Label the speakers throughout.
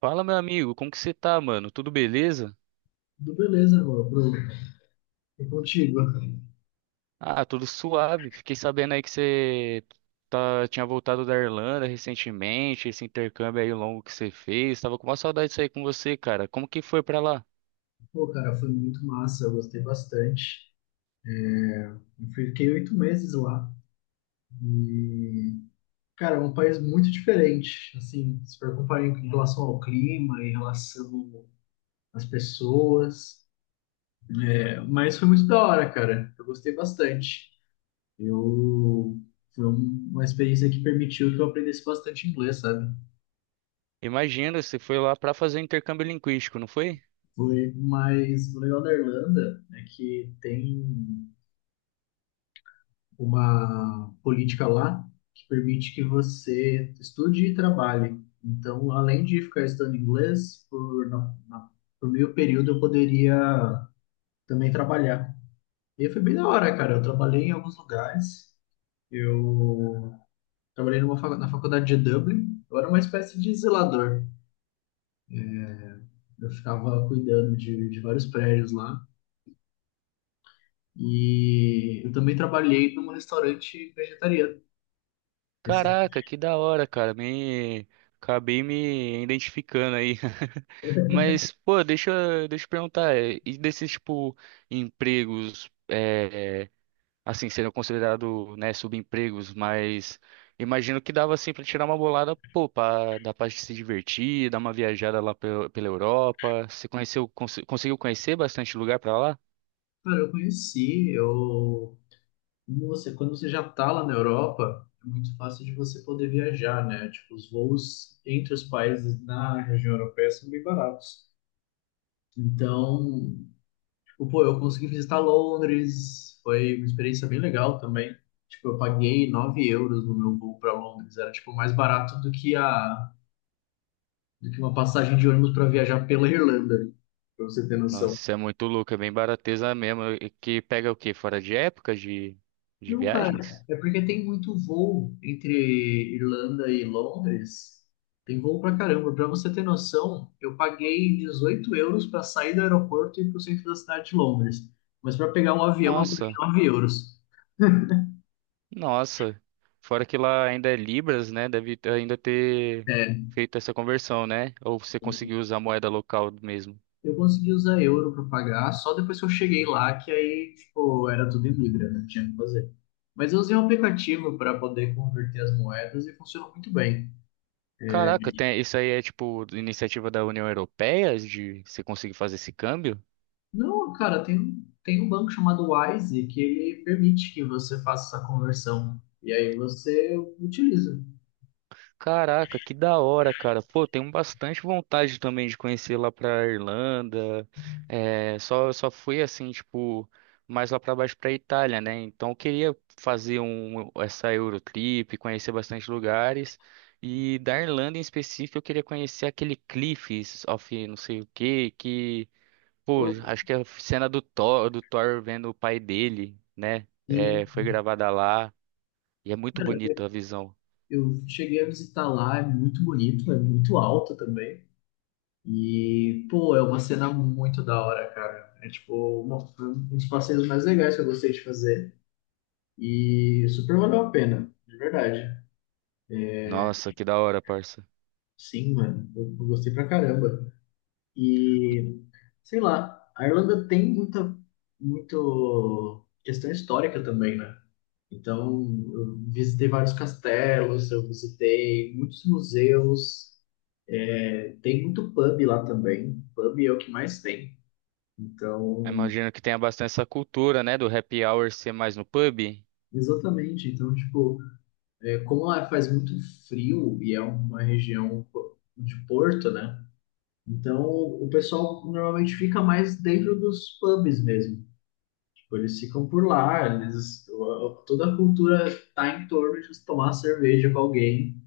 Speaker 1: Fala, meu amigo, como que você tá, mano? Tudo beleza?
Speaker 2: Tudo beleza, ô, Bruno. E contigo?
Speaker 1: Ah, tudo suave. Fiquei sabendo aí que tinha voltado da Irlanda recentemente, esse intercâmbio aí longo que você fez. Tava com uma saudade disso aí com você, cara. Como que foi pra lá?
Speaker 2: Pô, cara, foi muito massa, eu gostei bastante. Eu fiquei 8 meses lá. E, cara, é um país muito diferente, assim, se for comparar em relação ao clima, em relação às pessoas. É, mas foi muito da hora, cara. Eu gostei bastante. Eu... Foi uma experiência que permitiu que eu aprendesse bastante inglês, sabe?
Speaker 1: Imagina, você foi lá pra fazer intercâmbio linguístico, não foi?
Speaker 2: Foi, mas o legal da Irlanda é que tem uma política lá que permite que você estude e trabalhe. Então, além de ficar estudando inglês, por meio período eu poderia também trabalhar. E foi bem da hora, cara. Eu trabalhei em alguns lugares. Eu trabalhei na faculdade de Dublin. Eu era uma espécie de zelador. Eu ficava cuidando de vários prédios lá. E eu também trabalhei num restaurante vegetariano. Esse,
Speaker 1: Caraca, que da hora, cara. Me Acabei me identificando aí. Mas, pô, deixa eu perguntar, e desses tipo empregos, é assim, seriam considerados, né, subempregos, mas imagino que dava assim para tirar uma bolada, pô, dá pra se divertir, dar uma viajada lá pela Europa. Você conseguiu conhecer bastante lugar pra lá?
Speaker 2: cara, eu conheci, eu Nossa, quando você já tá lá na Europa, é muito fácil de você poder viajar, né? Tipo, os voos entre os países na região europeia são bem baratos. Então, tipo, pô, eu consegui visitar Londres, foi uma experiência bem legal também. Tipo, eu paguei 9 euros no meu voo para Londres, era tipo mais barato do que uma passagem de ônibus para viajar pela Irlanda, pra você ter noção.
Speaker 1: Nossa, isso é muito louco, é bem barateza mesmo. E que pega o quê? Fora de época de
Speaker 2: Não, cara,
Speaker 1: viagens?
Speaker 2: é porque tem muito voo entre Irlanda e Londres. Tem voo pra caramba. Pra você ter noção, eu paguei 18 euros pra sair do aeroporto e ir pro centro da cidade de Londres. Mas pra pegar um avião, eu paguei
Speaker 1: Nossa,
Speaker 2: 9 euros.
Speaker 1: nossa. Fora que lá ainda é Libras, né? Ainda ter
Speaker 2: É,
Speaker 1: feito essa conversão, né? Ou você conseguiu usar a moeda local mesmo.
Speaker 2: eu consegui usar euro pra pagar só depois que eu cheguei lá, que aí, tipo, era tudo em Libra, né? Não tinha o que fazer. Mas eu usei um aplicativo pra poder converter as moedas e funcionou muito bem.
Speaker 1: Caraca, tem, isso aí é tipo iniciativa da União Europeia de você conseguir fazer esse câmbio?
Speaker 2: Não, cara, tem, tem um banco chamado Wise que ele permite que você faça essa conversão. E aí você utiliza.
Speaker 1: Caraca, que da hora, cara. Pô, tenho bastante vontade também de conhecer lá pra Irlanda. É, só fui assim, tipo, mais lá pra baixo pra Itália, né? Então eu queria essa Eurotrip, conhecer bastante lugares. E da Irlanda em específico, eu queria conhecer aquele Cliffs of não sei o que, que pô,
Speaker 2: Pô,
Speaker 1: acho que a cena do Thor, vendo o pai dele, né?
Speaker 2: sim,
Speaker 1: É, foi gravada lá e é muito
Speaker 2: cara,
Speaker 1: bonito a
Speaker 2: eu
Speaker 1: visão.
Speaker 2: eu cheguei a visitar lá, é muito bonito, é muito alto também. E, pô, é uma cena muito da hora, cara. É tipo, uma, foi um dos passeios mais legais que eu gostei de fazer. E super valeu a pena, de verdade.
Speaker 1: Nossa, que da hora, parça.
Speaker 2: Sim, mano, eu gostei pra caramba. E. Sei lá, a Irlanda tem muito questão histórica também, né? Então, eu visitei vários castelos, eu visitei muitos museus, é, tem muito pub lá também. Pub é o que mais tem. Então,
Speaker 1: Imagino que tenha bastante essa cultura, né, do happy hour ser mais no pub.
Speaker 2: exatamente. Então, tipo, é, como lá faz muito frio e é uma região de porto, né? Então, o pessoal normalmente fica mais dentro dos pubs mesmo. Tipo, eles ficam por lá, eles, toda a cultura tá em torno de tomar cerveja com alguém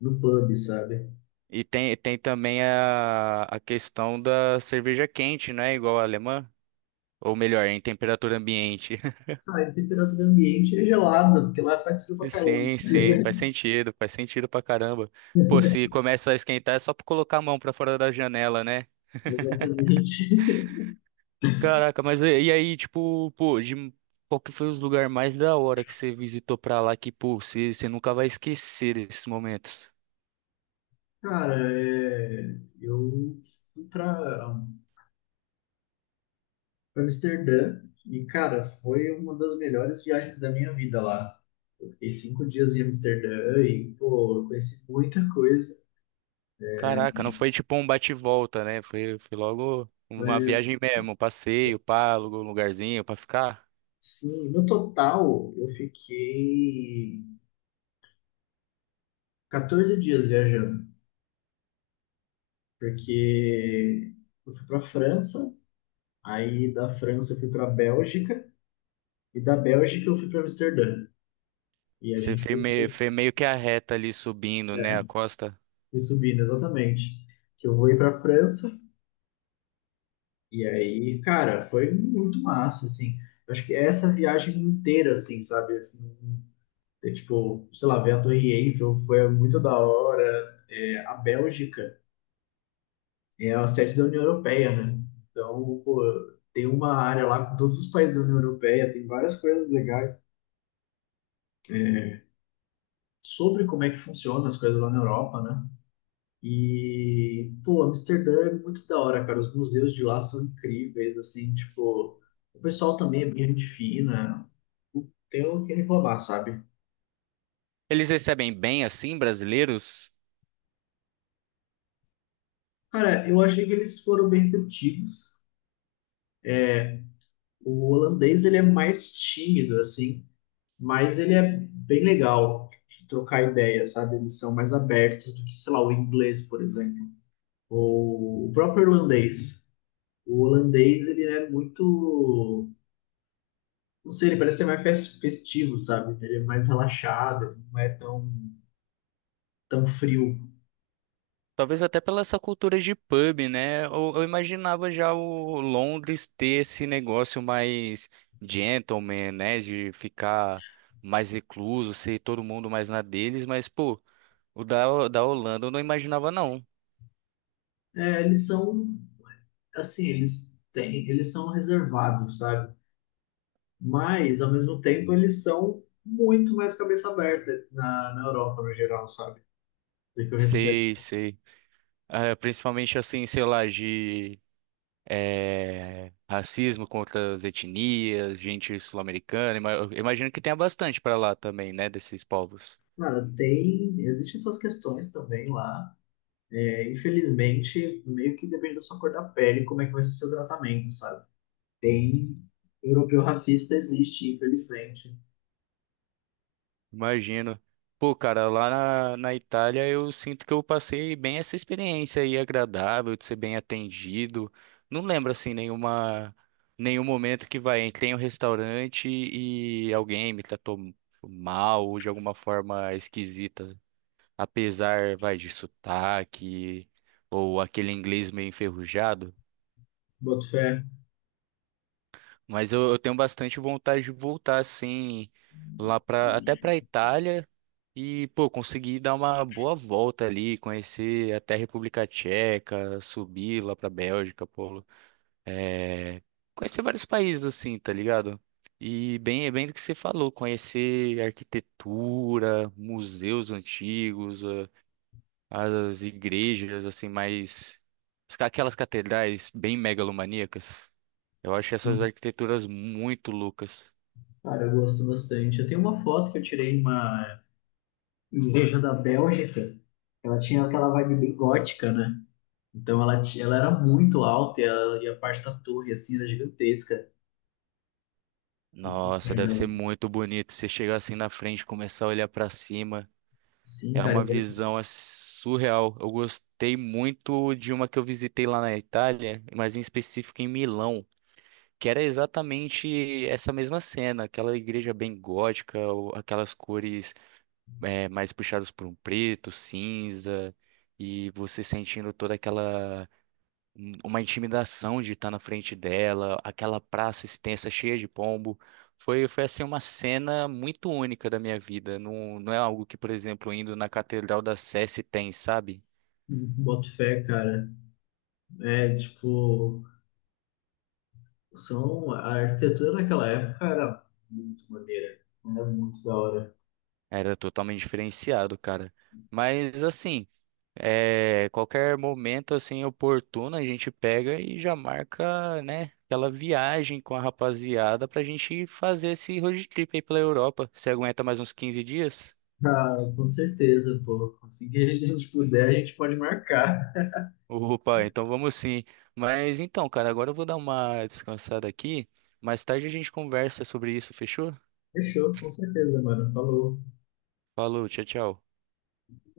Speaker 2: no pub, sabe?
Speaker 1: E tem também a questão da cerveja quente, né, igual a alemã. Ou melhor, em temperatura ambiente.
Speaker 2: Ah, e a temperatura ambiente é gelada, porque lá faz frio pra caramba.
Speaker 1: Sim,
Speaker 2: Tá
Speaker 1: sim,
Speaker 2: ligado?
Speaker 1: faz sentido pra caramba. Pô, se começa a esquentar é só pra colocar a mão pra fora da janela, né?
Speaker 2: Exatamente.
Speaker 1: Caraca, mas e aí, tipo, pô, de, qual que foi os lugares mais da hora que você visitou pra lá que, pô, você nunca vai esquecer desses momentos?
Speaker 2: Cara, é, eu fui pra Amsterdã e, cara, foi uma das melhores viagens da minha vida lá. Eu fiquei 5 dias em Amsterdã e, pô, eu conheci muita coisa.
Speaker 1: Caraca, não foi tipo um bate e volta, né? Foi logo uma
Speaker 2: Mas
Speaker 1: viagem mesmo, um passeio, pá, alugou um lugarzinho pra ficar.
Speaker 2: sim, no total eu fiquei 14 dias viajando, porque eu fui para França, aí da França eu fui para Bélgica e da Bélgica eu fui para Amsterdã. E a
Speaker 1: Você
Speaker 2: gente foi
Speaker 1: fez meio que a reta ali subindo, né, a costa.
Speaker 2: subindo exatamente. Que eu vou ir para França e aí, cara, foi muito massa assim. Eu acho que essa viagem inteira assim, sabe? É, tipo, sei lá, ver a Torre Eiffel foi muito da hora. É, a Bélgica é a sede da União Europeia, né? Então, pô, tem uma área lá com todos os países da União Europeia, tem várias coisas legais é, sobre como é que funcionam as coisas lá na Europa, né? E, pô, Amsterdã é muito da hora, cara. Os museus de lá são incríveis, assim, tipo, o pessoal também é bem gente fina. Não tenho o que reclamar, sabe?
Speaker 1: Eles recebem bem assim, brasileiros?
Speaker 2: Cara, eu achei que eles foram bem receptivos. O holandês, ele é mais tímido, assim. Mas ele é bem legal de trocar ideia, sabe? Eles são mais abertos do que, sei lá, o inglês, por exemplo, ou o próprio irlandês. O holandês, ele é muito, não sei, ele parece ser mais festivo, sabe? Ele é mais relaxado, ele não é tão, tão frio.
Speaker 1: Talvez até pela essa cultura de pub, né? Eu imaginava já o Londres ter esse negócio mais gentleman, né? De ficar mais recluso, ser todo mundo mais na deles, mas, pô, o da Holanda eu não imaginava, não.
Speaker 2: É, assim, eles são reservados, sabe? Mas, ao mesmo tempo, eles são muito mais cabeça aberta na Europa, no geral, sabe? Do que o restante.
Speaker 1: Sei, sei. Ah, principalmente assim, sei lá, de racismo contra as etnias, gente sul-americana. Ima- eu Imagino que tenha bastante pra lá também, né? Desses povos.
Speaker 2: Cara, existem essas questões também lá. É, infelizmente, meio que depende da sua cor da pele, como é que vai ser o seu tratamento, sabe? Tem europeu racista, existe, infelizmente.
Speaker 1: Imagino. Pô, cara, lá na Itália eu sinto que eu passei bem essa experiência aí agradável, de ser bem atendido. Não lembro assim nenhuma Nenhum momento que vai, entrei em um restaurante e alguém me tratou mal ou de alguma forma esquisita, apesar, vai, de sotaque ou aquele inglês meio enferrujado.
Speaker 2: Boto fé.
Speaker 1: Mas eu tenho bastante vontade de voltar assim lá para até para Itália e pô, conseguir dar uma boa volta ali, conhecer até a República Tcheca, subir lá para Bélgica, pô, é, conhecer vários países assim, tá ligado? E bem, é bem do que você falou, conhecer arquitetura, museus antigos, as igrejas assim mais aquelas catedrais bem megalomaníacas. Eu acho essas
Speaker 2: Sim.
Speaker 1: arquiteturas muito loucas.
Speaker 2: Cara, eu gosto bastante. Eu tenho uma foto que eu tirei em uma igreja da Bélgica. Ela tinha aquela vibe bem gótica, né? Então ela era muito alta e a parte da torre, assim, era gigantesca.
Speaker 1: Nossa, deve
Speaker 2: Era-
Speaker 1: ser muito bonito. Você chegar assim na frente e começar a olhar pra cima.
Speaker 2: Sim,
Speaker 1: É
Speaker 2: cara,
Speaker 1: uma visão assim, surreal. Eu gostei muito de uma que eu visitei lá na Itália, mas em específico em Milão, que era exatamente essa mesma cena, aquela igreja bem gótica, aquelas cores mais puxadas por um preto, cinza, e você sentindo toda aquela uma intimidação de estar na frente dela, aquela praça extensa cheia de pombo. Foi assim uma cena muito única da minha vida. Não, não é algo que, por exemplo, indo na Catedral da Sé se tem, sabe?
Speaker 2: boto fé, cara. É, tipo. A arquitetura naquela época era muito maneira, era muito da hora.
Speaker 1: Era totalmente diferenciado, cara. Mas assim, é, qualquer momento assim oportuno a gente pega e já marca, né? Aquela viagem com a rapaziada pra gente fazer esse road trip aí pela Europa. Você aguenta mais uns 15 dias?
Speaker 2: Ah, com certeza, pô. Assim que a gente puder, a gente pode marcar.
Speaker 1: Opa, então vamos sim. Mas então, cara, agora eu vou dar uma descansada aqui. Mais tarde a gente conversa sobre isso, fechou?
Speaker 2: Fechou, com certeza, mano. Falou.
Speaker 1: Falou, tchau, tchau.